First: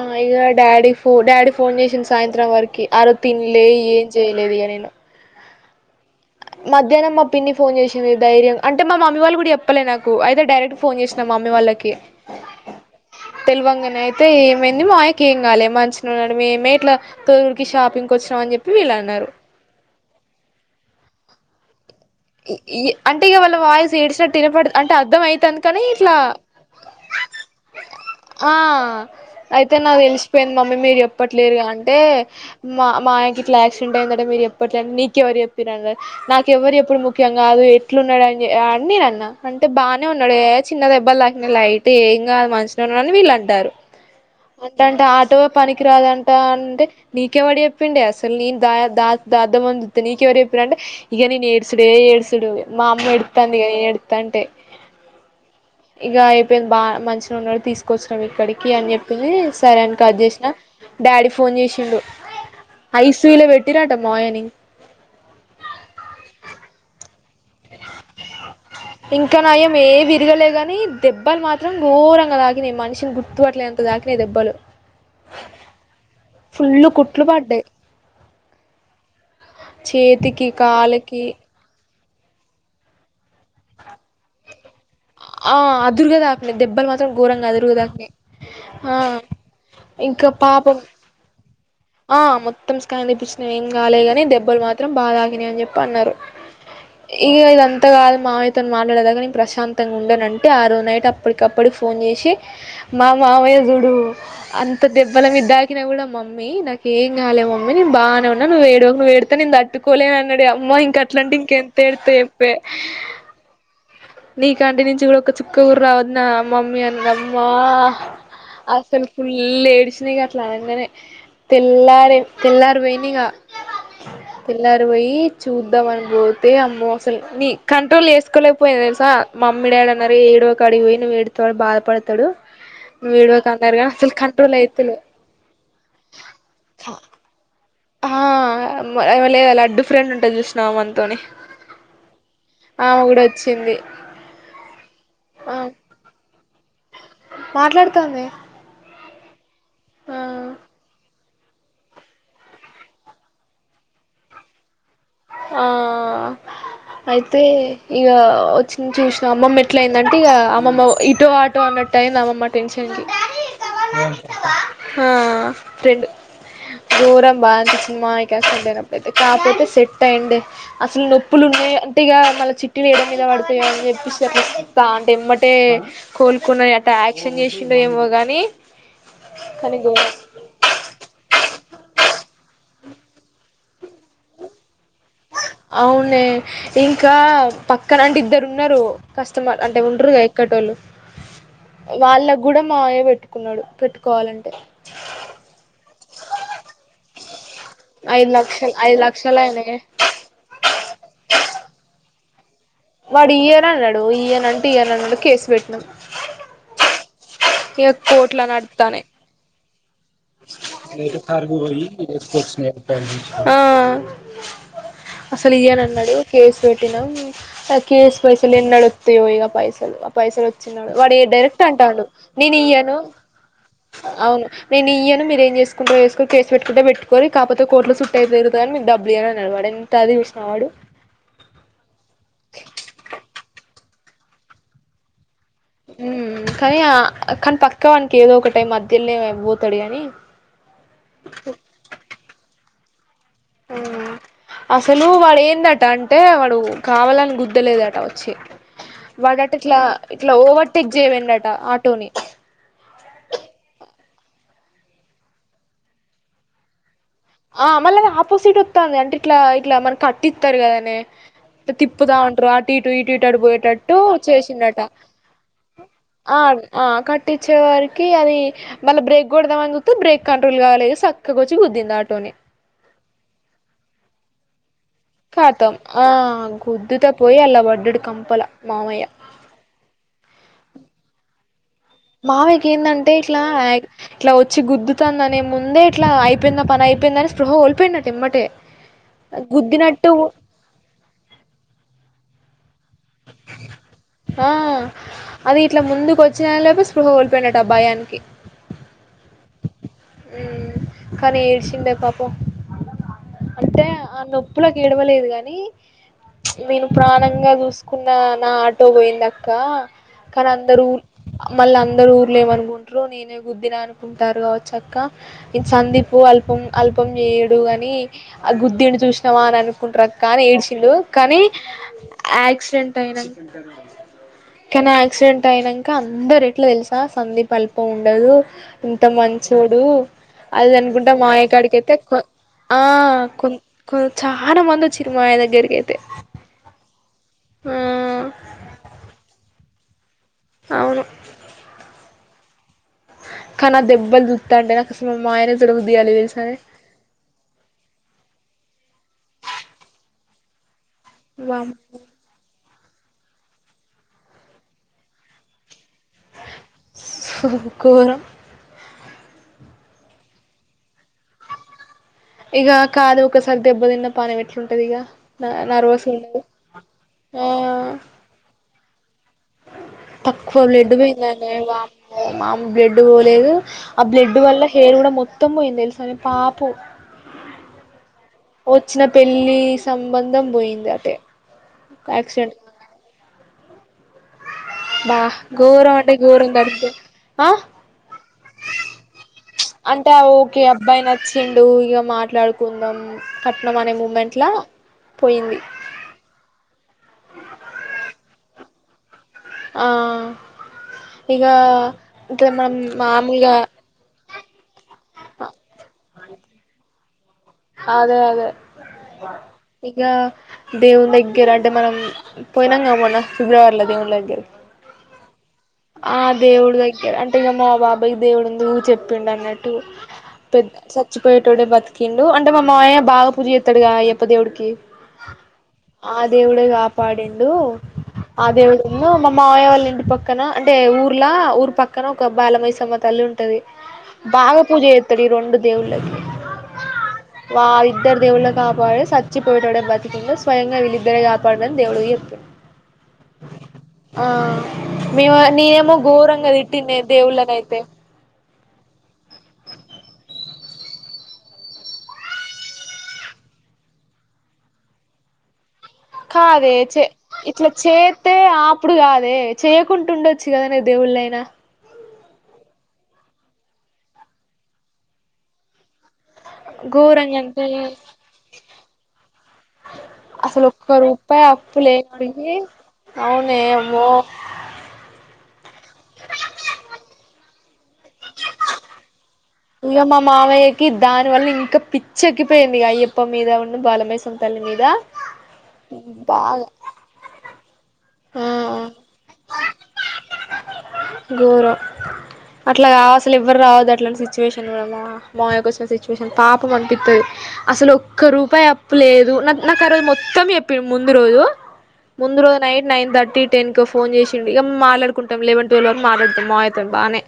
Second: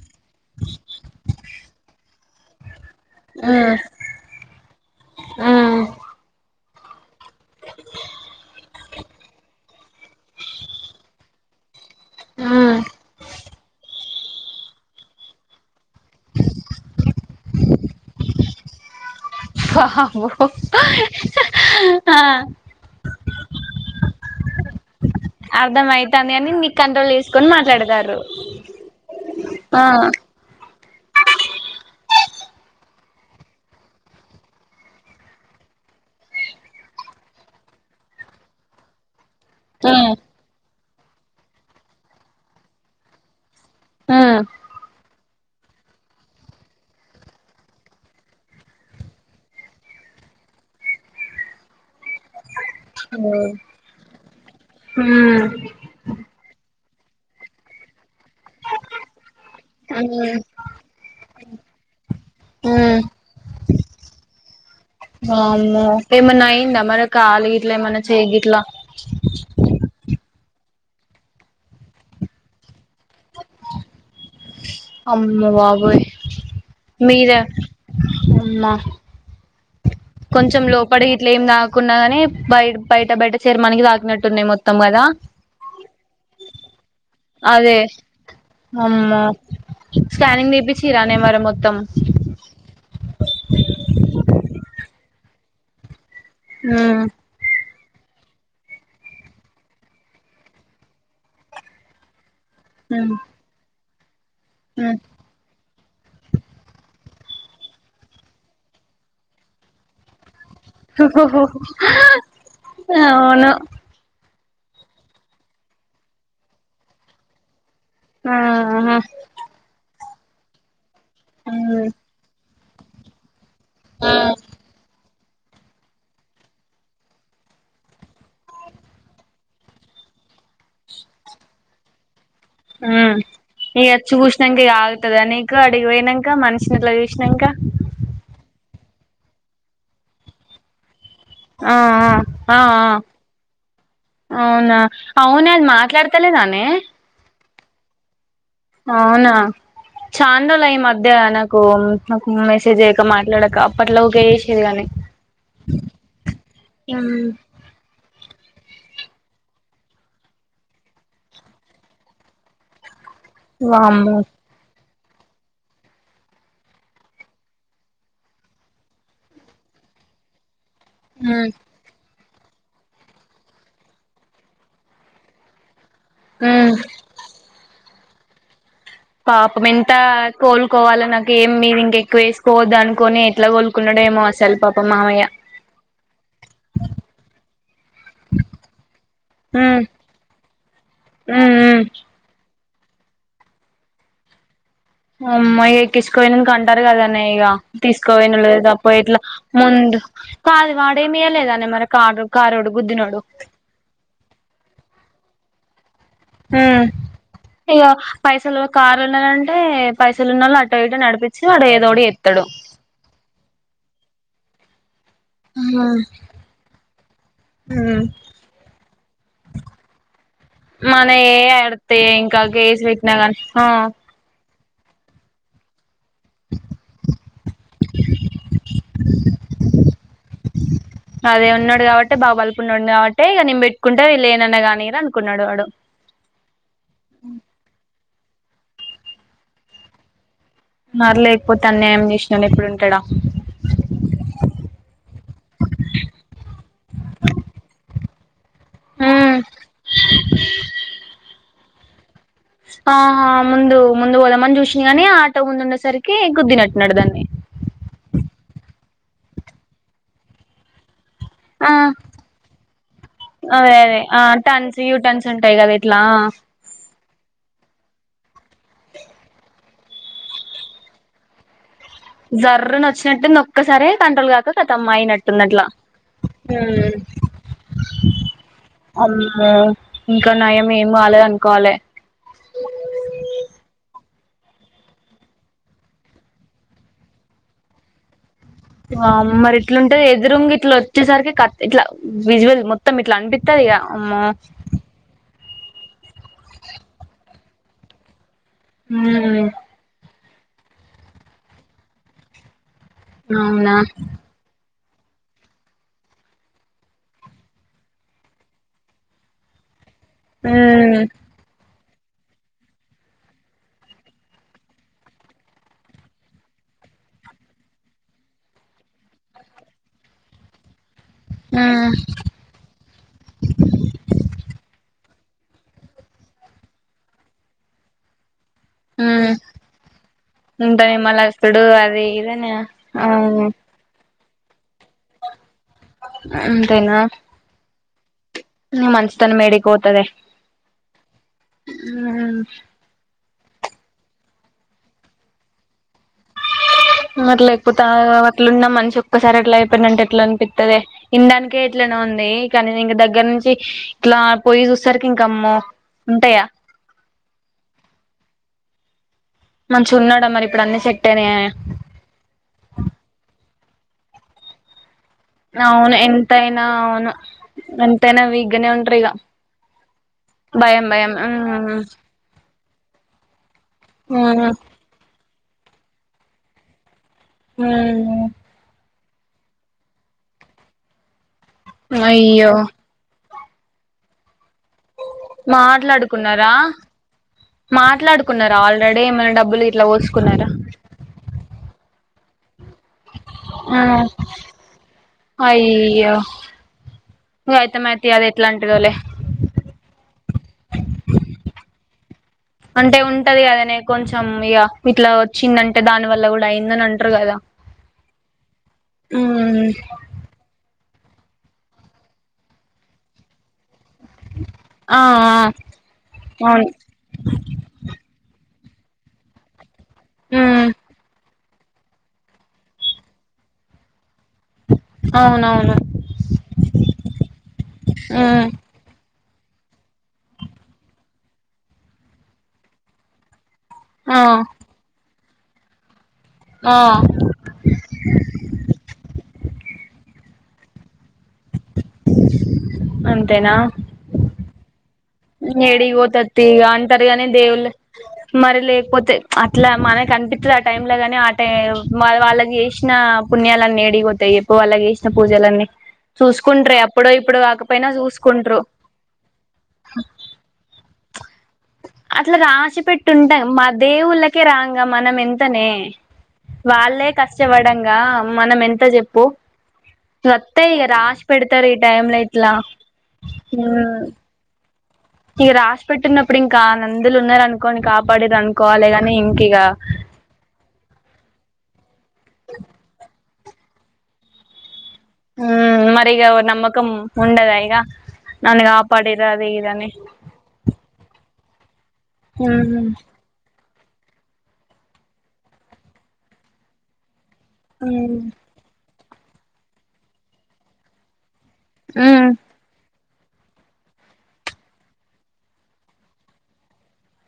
ఆ ఇగ డాడీ ఫో డాడీ ఫోన్ జేషిన్ సాయంత్రం వరకి ఆరోజ్ తిండ్లే బాబో ఏం జేయ్ లేదు ఇగ నేను మధ్యానం మా పిన్ని ఫోన్ జేషింది ధైర్యంగ అంటే మా మమ్మీ వాళ్ళు గుడ ఎప్పలే నాకు అయితే డైరెక్ట్ ఫోన్ చేసిన మా మమ్మీ వాళ్ళకి ఆ తెలవంగానే అయితే ఏమైంది మా [unintelligible] కు ఏం కాలే [unintelligible] ఉన్నాడు మే మే ఇట్లా [unintelligible] షాపింగ్కి వచ్చినం అని చెప్పి వీళ్ళు అన్నారు ఆ ఇ అంటే ఇగ వాళ్ళ వాయిస్ ఏడిసినట్ [unintelligible] అర్ధం అయితుంది కాని [unintelligible] కంట్రోల్ చేసుకొని మాట్లాడతారు ఆ అయితే ఆ [unintelligible] తెలిసిపోయింది మమ్మీ మీరు ఎప్పట్లేరుగా అంటే [unintelligible] నీకెవరు చెప్పి నాకు ఎవరు ఎప్పుడు ముఖ్యం కాదు ఎట్లున్నాడని అ నేన అన్న అంటే బానే ఉన్నడే చిన్న దెబ్బలు [unintelligible] లైట్ ఏం అ [unintelligible] ఉ అని వీళ్ళు అంటారు అంట అంటే ఆటో పనికి రాదంట అంటే నీకెవడి చెప్పిండి అసలు నీను దాద్దమ నీకెవడ చెప్పినంటే ఇక న ఏడ్ ఏడుసుడే ఏడుసుడు మా అమ్మ [unintelligible] అ ఇగ అయిపోయింది బాగా మంచిన ఉన్నాడు తీసుకొచ్చి [unintelligible] ఇక్కడికి అని చెప్పింది సరే అనికి కది చేసిన డాడీ ఫోన్ చేసిండు ఐ సూ [unintelligible] పెట్టినట మామయ్య ని వామ్మో ఏమన్నా అయిందా మరి కాలు గిట్ల ఏమన్నా చెయ్యి గిట్ల ఇంకా [unintelligible] విరగలేగానీ దెబ్బలు మాత్రం ఘోరంగా తాగినయి మనిషిని గుర్తుపట్లే [unintelligible] దెబ్బలు అమ్మ బాబోయ్ ఫుల్ కుట్లు పడ్డాయి [unintelligible] చేతికి కొంచెం లోపడి కాలికి ఇట్ల ఏమి తాకున్నాగాని బయ బయట బయట శరమానికి తాకినట్టున్నాయి మొత్తం కద ఆ అదురుగ దాకినాయి దెబ్బలు మాత్రం ఘోరంగ అదురుగు అదే దాకినాయి అమ్మో స్కానింగ్ [unintelligible] పాపం చరానే మరి మొత్తం ఆ మొత్తం స్కాన్ తెప్పించిన ఏం కాలే గాని దెబ్బలు మాత్రం బా తాకినాయి అని చెప్పి అన్నారు ఆ ఇక ఇది అంత కాాలదు మావియతో మాట్లాడేదాక నేను ప్రశాంతంగా ఉంనుంటే ఆ రోజు నైట్ అప్పటికప్పుటికి ఫోన్ చేసి మా హ్మ్ మావయ్య జుడు అంత హ్మ్ దెబ్బల మీ దాకినా కూడా మమ్మీ ఏం కాలే మమ్మీ నేను బాగానేన్నా [unintelligible] నేనుట్టుకోలేన అన్నాడు అమ్మా ఇంక అట్లాంటే ఇంకెంత ఏడుత చెప్పే అవును నీ కంటి నుంచి కూడా ఒక చుక్క రావద్ నా అమ్మమ్మ అని అమ్మా ఆహా అసలు ఫుల్ [unintelligible] అట్లా అనగానే హ్మ్ తెల్లరే తెల్లరు పోయింది ఇగ తెల్లారు పోయి చూద్దాం అని పోతే అమ్మో అసలు నీ కంట్రోల్ చెస్కోలేకపోయ [unintelligible] మా మమ్మీ డాడీ అన్నారు ఏడవకు అడిగి పోయి [unintelligible] డుతాడు బాధపడతాడు నువ్వు ఏడవకు అన్నారు కానీ అసలు కంట్రోల్ [unintelligible] అయితలే ఆగుతుది అ నక అడిగి పోయినాక మనిషి [unintelligible] ఇంక లడ్డు ఫ్రెండ్ ఉంటుది చూసినావ మనతోనే ఆ ఆ వచ్చింది అవునా అవునే అది మాట్లాడు తెలిదనే మాట్లాడతాందే అవునా [unintelligible] ఈ మధ్య నాకు మెసేజ్ చెయ్యక మాట్లాడక అప్పట్లో ఒకే [unintelligible] ఆ అయితే ఇక వచ్చిన చూసిన అమ్మమ్మ ఎట్ల అయిందంటే ఇక అమ్మమ్మ ఇటో ఆటో అన్నట్టు అయింది అమ్మమ్మ తెల్సింది. వామ్మో ఆ టెండ్ దూరం బాగనిపిచ్చింది, మావయ్యకి ఆ శబ్ద నప్పుడయితే, కాకపోతే సెట్ అయ్యిండె అసలు నొప్పులు హ్మ్ ఉన్నయ గట్టిగా మళ్ళ చిట్టీలు ఏయడం మీద బడుతయని జెప్పిసి, అట్ల స్తా అంటే ఎమ్మటే కోలుకున్న హ్మ్ యట యాక్షన్ జేసిండో ఏమో గని పాపం ఎంతా? కోలుకోవాల నాకు ఏం మీది ఇంకెక్కువ ఏసుకోవద్దు అనుకొని, ఎట్ల కోలుకున్నడో ఏమో! అసలు పాపం మావయ్య. అవునే, ఇంకా పక్కన అంటే ఇద్దరు ఉన్నరు. కస్టమర్ ఉమ్ అంటే ఉంటరుగా క్కటోళ్ళు, ఉమ్ ఉమ్ వాళ్ళకు గూడా మావయ్య బెట్టుకున్నడు, పెట్టుకోవాలంటే అమ్మాయి ఎక్కించుకు వొయినంక, అంటరు గదనే ఇగా తీసుకో ఐదు బొయినో లేదో, లక్షలు అప్పో ఐదు ఎట్లా? లక్షలు అయినాయే ముందు కాదు, వాడేమీయలేదనే మరి ఆ కాగ్ కారోడు గుద్దిన్ వాడు ఇయ్యనన్నడూ, ఇయ్యనంటే ఇయ్యనన్నడు, కేసు బెట్టినం. ఊ, ఇగ కోర్టుల పైసలూ, కారు నడుత్తానయ్ ఉన్నదంటే పైసలు ఉన్నోళ్ళను అటో ఇటో లేటు నడిపిచ్చి, సార్కు వాడు పోయి ఏదో ఒకటి జేత్తడు. ఎక్స్పోర్ట్స్ ఆ అసలు ఇయ్యనన్నడు ఉమ్ కేసు బెట్టినం, ఆ కేసు పైసలు ఎన్నడొత్తయో! ఇగ పైసలు అవ పైసలు ఒచ్చిన వాడు మన వాడు ఏ డైరెక్ట్ ఆడితే అంటాండు, ఇంకా కేసు నేనియ్యను పెట్టినా గాని ఆ అవును. నేను ఇయ్యను, మీరు ఏం జేసుకుంటరో జేసుకొని, కేసు బెట్టుకుంటే బెట్టుకోరి, కాపోతే కోర్టులో సుట్టు అయిపోయిన్రు గదా? నేను డబ్బులియ్యనని, అన్నడు వాడు ఎన్ తాగి జూసినవాడు అదే ఉన్నడు గాబట్టేె, బాగ బలుపు ఉన్నోడు గాబట్టే, ఇగ నేను బెట్టుకుంట ఈళ్ళు ఏనన్నా గానీ అనుకున్నడు వాడు. కనీ, ఆ కనీ పక్క ఆనికి ఏదో ఒక టై, మధ్యల్నే అయి బోతడు గనీ మరి లేకపోతే, అన్యాయం చేసినోడు ఎప్పుడుంటడా? అవునా? అసలూ వాడు ఏందట అంటే, వాడూ కావాలని గుద్దలేదట అచ్చి ఉమ్ వాడట ఇట్లా ఇట్లా ఓవర్టేక్ జెయ్యబొయ్యిండట ఆటోని ఆహా! ముందు ముందు పోదామని జూసిండు గనీ, ఆటో ముందు ఉన్నసరికీ గుద్దినట్టున్నడు దాన్ని ఆ మళ్ళ ఆపోసిట్ ఒత్తాంది, అంటే ఇట్లా ఇట్లా మన కట్టి ఇత్తరు కదనే ఆ తిప్పుతా ఉంటరు, అటు ఇటు ఇటు ఇటు అటు అదే బోయేటట్టూ అదే ఆ టన్స్ చేసిండట. యూ టన్స్ ఉంటాయి కదా ఇట్లా ఆ ఆ కట్టిచ్చే వారికి, అవీ మళ్ళి బ్రేక్ కొడదామని జూ త్తె బ్రేక్ కంట్రోల్గాలేదు, సక్కగొచ్చి గుద్దింది ఆట్ సర్రున ఒచ్చినట్టునొక్కసారే కంట్రోల్ గాక, ఖతం అయినట్ ఖతం ఆ గుద్దుతె, పోయి అల్ల బడ్డడు, కంపల మావయ్య. ఆ ఇంకా నయం ఏమి గాలేదు అనుకోవాలే. మావయ్యకి ఏందంటే, ఇట్లా ఇట్లా వొచ్చి, గుద్దుతాందనే ముందే ఇట్లా అయిపోయింది నా పని అయిపోయిందని, స్పృహ గోల్పోయిండట ఎమ్మటే. ఆ మరి ఇట్లుంటే, గుద్దినట్టు ఎదురుంగ ఇట్ల ఒచ్చేసరికి, క ఇట్లా విజువల్ మొ త్తం ఇట్ల అంటిత్తది ఇగ అమ్మో! ఆ అది ఇట్లా ముందుకు వచ్చినల్లోపె, స్పృహ గోల్పోయిండట ఆ బయానికి ఊమ్ కనీ ఏడ్చిండే పాపం. అవునా అంటే ఆ నొప్ పులకు ఏడవలేదు గనీ, నేను ప్రాణంగా జూసు కున్నా నా ఆటో బోయిందక్కా. కనీ అందరూ ఉమ్ మళ్ళ అందరూ ఊర్లో ఏమనుకుంట్రో, నేనే గుద్దిన అనుకుంటార్రు గావచ్చక్కా ఇ సందిపు అల్పం అల్పం జేయడు అని ఆ గుద్దిన్డు చూసినవా అని అనుకుంటరక్కా అని ఎడిషిండు కని ఉమ్ ఆక్ డెంటయినంక్ కనీ యాక్సిడెంట్ అయినంక అందరు ఎట్లా దెలుసా సందీప్ అల్పముండదు ఎంత ఉమ్ మంచోడు అది ఉంటనే అనుకుంటా మావయ్య మలస్తుడు కాడికైతే అది కొ ఇదనే ఆ అవును కొన్ కొ చాలా మంది వచ్చిర్రు మావయ్య దగ్గరకైతే అంతేనా ఆ న మంచి తనమేడికి పోతదే అవును ఉమ్ కనా దెబ్బలు జూత్తాంటే నాకసలు మా మావయ్యనే జూడబుద్ధి గాలే దెల్సానే మరి లేకపోతే ఆ అట్లున్న మనిషి ఒక్కసారట్లా అయిపోయిండంటే ఎట్లనిపిత్తదే ఇనడానికే ఎట్లనో వామ్మో ఉంది కనీ నేనింగ దగ్గర నుంచి ఇట్లా పొయ్యి చూస్సరికి ఇంక అమ్మో ఉంటయా ఘోరం మంచిగున్నడా మరిప్పుడు అన్ని సెట్టయినయానె ఇగా కాదు ఒకసారి దెబ్బతిన్న పానం ఎట్లుంటదిగ అవును ఎంతైనా అవును ఆ ఎంతైనా వీగ్గనే ఉంటరిగా తక్కువ బ్లడ్ పోయిందనే ఉమ్ వామ్మో మామ్ బ్లడ్ పోలేదు ఆ బ్లడ్ ఉమ్ వల్ల హేర్ గూడా మొత్తం పోయిందెల్సానే పాపం ఉమ్ హ్ వచ్చిన పెళ్ళి సంబంధం పోయింది అటే అయ్యో యాక్సిడెంట్ బ్బ ఘోరమంటే ఘోరం పడీద్దె మాట్లాడుకున్నరా ఆల్రెడీ ఏమన్న డబ్బులు గిట్లా అంటే పోసుకున్నరా ఓకే అబ్బాయి నచ్చిండు ఇగ మాట్లాడుకుందాం కట్నం అనే మూమెంట్లా పోయింది అయ్యో ఇగ అయితే మాయేతీ అదేట్లాన్టిదోలే ఆ ఇగా గ మం అంటే ఉంటది మాముూలుగా కదనే కొంచెం ఇగా ఇట్లా వచ్చిందంటే దాని వల్ల గూడా అయిందని అంటరు గదా అదే అదే ఇగా దేవుని దగ్గర అంటే మనం పోయినంగా మొన్న ఫిబ్రవరిల దేవుల్లగ్ ఆ ఆ దేవుడుదైత్ చి గద అంటే ఇగ మా బాబాయ్ దేవుడుందు చెప్పిండు అన్నట్టు ఉమ్ పెద్ సచ్చి పోయేటోడే బతికిండు అంటే మా మావయ్య బాగా పూజ చేత్తడుగా అయ్యప్ప దేవుడికి అవునవును ఆ దేవుడే గాపాడిండు ఉమ్ ఆ దేవుడు మా మావయ్య వాళ్ళ ఇంటి పక్కన అంటే ఊర్లా ఊరు పక్కన ఒక బాలమైసమ్మ తల్లి ఉంట్ టది ఆ బాగ పూజ జెత్తడు ఈ రొండు దేవుల్లకి ఆ వా ఇద్దరు దేవుళ్ళే కాపాడిర్ సచ్చిపోయేటోడే బతికిండు స్వయంగా వీళ్ళిద్దరేగాప్ పడింరని దేవుడికి జెప్పిండు అంతేనా ఆ మేమో ఏడికి నేనేమో పోతది తీ ఘోరంగ ఇగ తిట్టిన్నే అంటారు గాని దేవుళ్ళు దేవుళ్ళనైతే మరి లేకపోతే అట్ల మనకనిపిత్తది ఆ టైమ్ లగని ఆ టై మరి వాళ్ళకి జేసిన పుణ్యాలన్నీ ఏడివోతయి చెప్పు వాళ్ళక్ చేసినా పూజలన్నీ కాదే చూసుకంట్రే అప్పుడో ఇప్పుడు కాకపోయినా చూసుకుంట్రు ఇప్పుడు కాదే చేయకుంటుండొచ్చు కదానే దేవుళ్ళైనా అట్లా రాశి పెట్టుంటా మా దేవుళ్ళకే రాంగ మనం ఎంతనే వాళ్ళే ఘోరంగా అంటే కష్టపడంగా మనం ఎంత చెప్పు అసలు రత్తే ఇగ ఒక్క రాశి రూపాయి పెడతారు ఈ అప్పు టైమ్ల ఇట్లా లేనిడికి హు అవునేమో ఇక రాసి పెట్టిన్నప్పుడు ఇంకా నందులున్నారు అనుకోని కాపాడిరు అనుకోవాలి గాని ఇంక ఇగ ఇగ మా మామయ్యకి దాని వల్ల ఇంకా పిచ్చి ఎక్కిపోయింది అయ్యప్ప మీద ఉన్నూ బాలమయసం తల్లి మీద హు మరిగ బాగా నమ్మకం ఉండదా ఇగ ఆ నన్ను కాపాడిరు అది ఇదని ఘోరం హు అట్లా అసలు ఏవ్వర్ రావొద్దు అట్లాంటి సిచ్యువేషన్ కూడా మా మావయ్యకోచ్చిన సిచువేషన్ పాపం అనిపిత్తది అసలు ఉమ్ ఒక్క రూపాయి అప్పులేదు నాక్ నాకు ఆ రోజు మొత్తం చెప్పింరూ ముందు రోజు ఉమ్ ముందు రోజు నైట్ నైన్ థర్టీ టెన్ కో ఫోన్ చేసిండు ఇగా మాట్లాడుకుంటాం లెవేన్ ట్వెల్వ్ వరకు మాటాడుతాం మావయి బానే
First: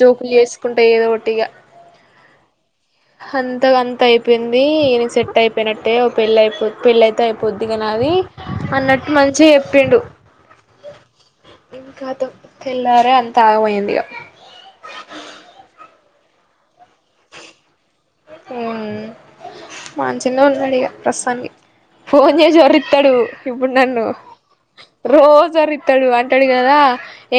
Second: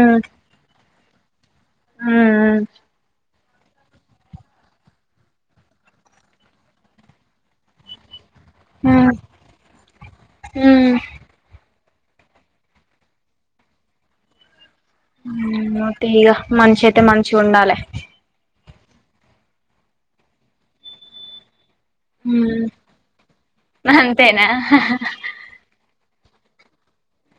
జోకలు చేసుకుంటే ఏదో ఒటిగా ఆ అంత గంత అయిపోయింది ఇగ నేన్ సెట్ అయిపోయినట్టే ఓ పెళ్ళి అయిపో పెళ్ళి అయితే అయిపోద్ది ఇగ నాది అన్నట్టు మంచిగా చెప్ హుమ్ తెల్లారే అంత ఆగమైంది ఇగ మోతిగా మనిషయితే మంచిగుండాలే ఉ మంచిన్నే ఉన్నాడు ఇగ ప్రస్తుతానికి ఫోన్ చేసి ఉమ్ ఓరిస్తాడు ఇప్పుడు నన్ను అంతేనా రోజు ఓ తాడు అంటాడు కదా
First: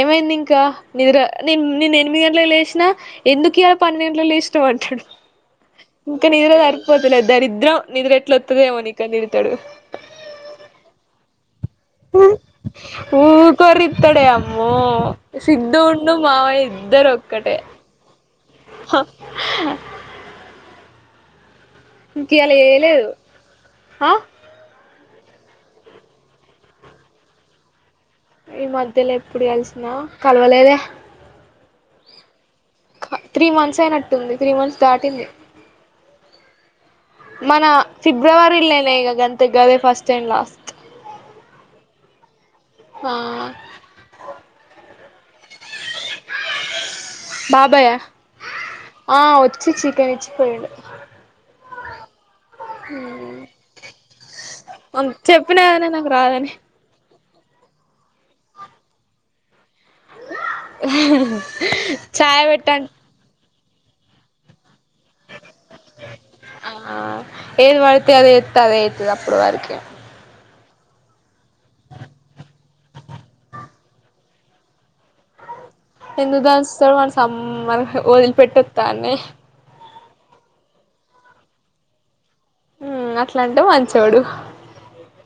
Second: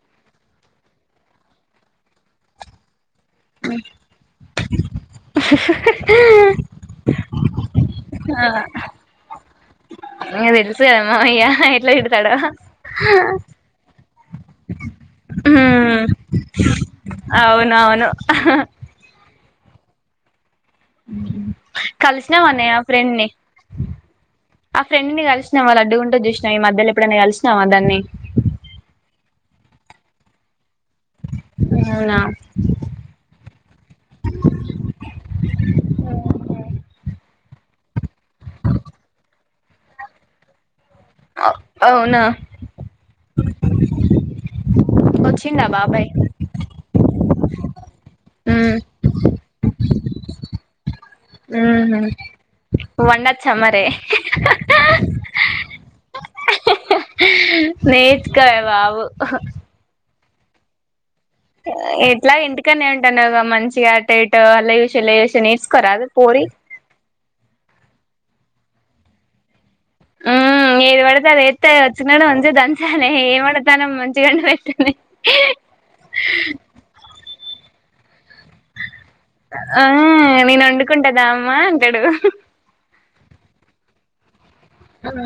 ఏమైంది ఇంకా నిద్ర నిన్ నిన్ ఎనిమిది గంటల లేసినా ఎందుకు ఇయాలా పన్నెగంటలకు లెషినావ్ అంటాడు ఆహ ఇంకా నిద్ర సరిపోతలే దరిద్రం నిద్ర ఎట్లొతదేమో అని తిడతాడు నిక్ తెలుసు కదా మావయ్య ట్లా తడడా హు ఊకోరిత్తడే అమ్మో సిద్ధు ఉండు మావయ్య ఇద్దరు ఒక్కటే అవునవును ఇంక ఇయాల కలిసివన్నయా చేయలేదు ఫ్రెండ్ ని ఆ ఆ ఫ్రెండ్ కలిసినవ లడ్డుగుంటది చూసినావ ఈ మధ్యలో ఎప్పుడన్న కలిసినావా దాన్ని ఈ మధ్యలో ఎప్పుడు కలిసినా కలవలేదా అవునా త్రీ మంత్స్ అయినట్టుంది త్రీ మంత్స్ దాటింది మన ఫిబ్రవరిలేనేనే ఇగ గంతే గదే ఫస్ట్ అండ్ లాస్ట్ ఆ అవునా హా వచ్చిండా బాబాయ్ బాబాయా ఆ వచ్చి చికెన్ ఇచ్చిపోయిండు ఉ బండచ్చా మరి చెప్పినాగదనే నాకు రాదని నేర్చుకోవే బాబు ఎట్లాగా చాయ్ ఇంటికాడ్నే పెట్టంటే ఉం టన మంచిగ అటో ఇటో అల్ల జూసి ఇళ్లా జూసి నేర్సుకో రాదు పోరి ఏది వడితే అదే చేత్తే అదే అయితది అప్పుడు వరకి ఆ ఏది పడతే అది ఏత్తే వచ్చినోడు మంచిగ దంచాలే, ఏం వండుతాన్నవ్ మంచిగన పెట్టుని ఎందుదాస్తవ్ అని సం వదిలిపెట్టత్తాన్నే ఆ నేను వండుకుంట దా అమ్మా అంటడు ఉమ్ అట్లంటే మంచోడు ఉమ్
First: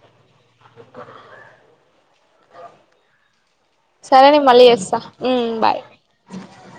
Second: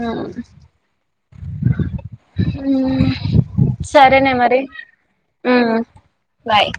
ఉమ్ సరే సరేనే నేను మరి, మళ్ళీ చేస్తా ఉమ్ బాయ్ బాయ్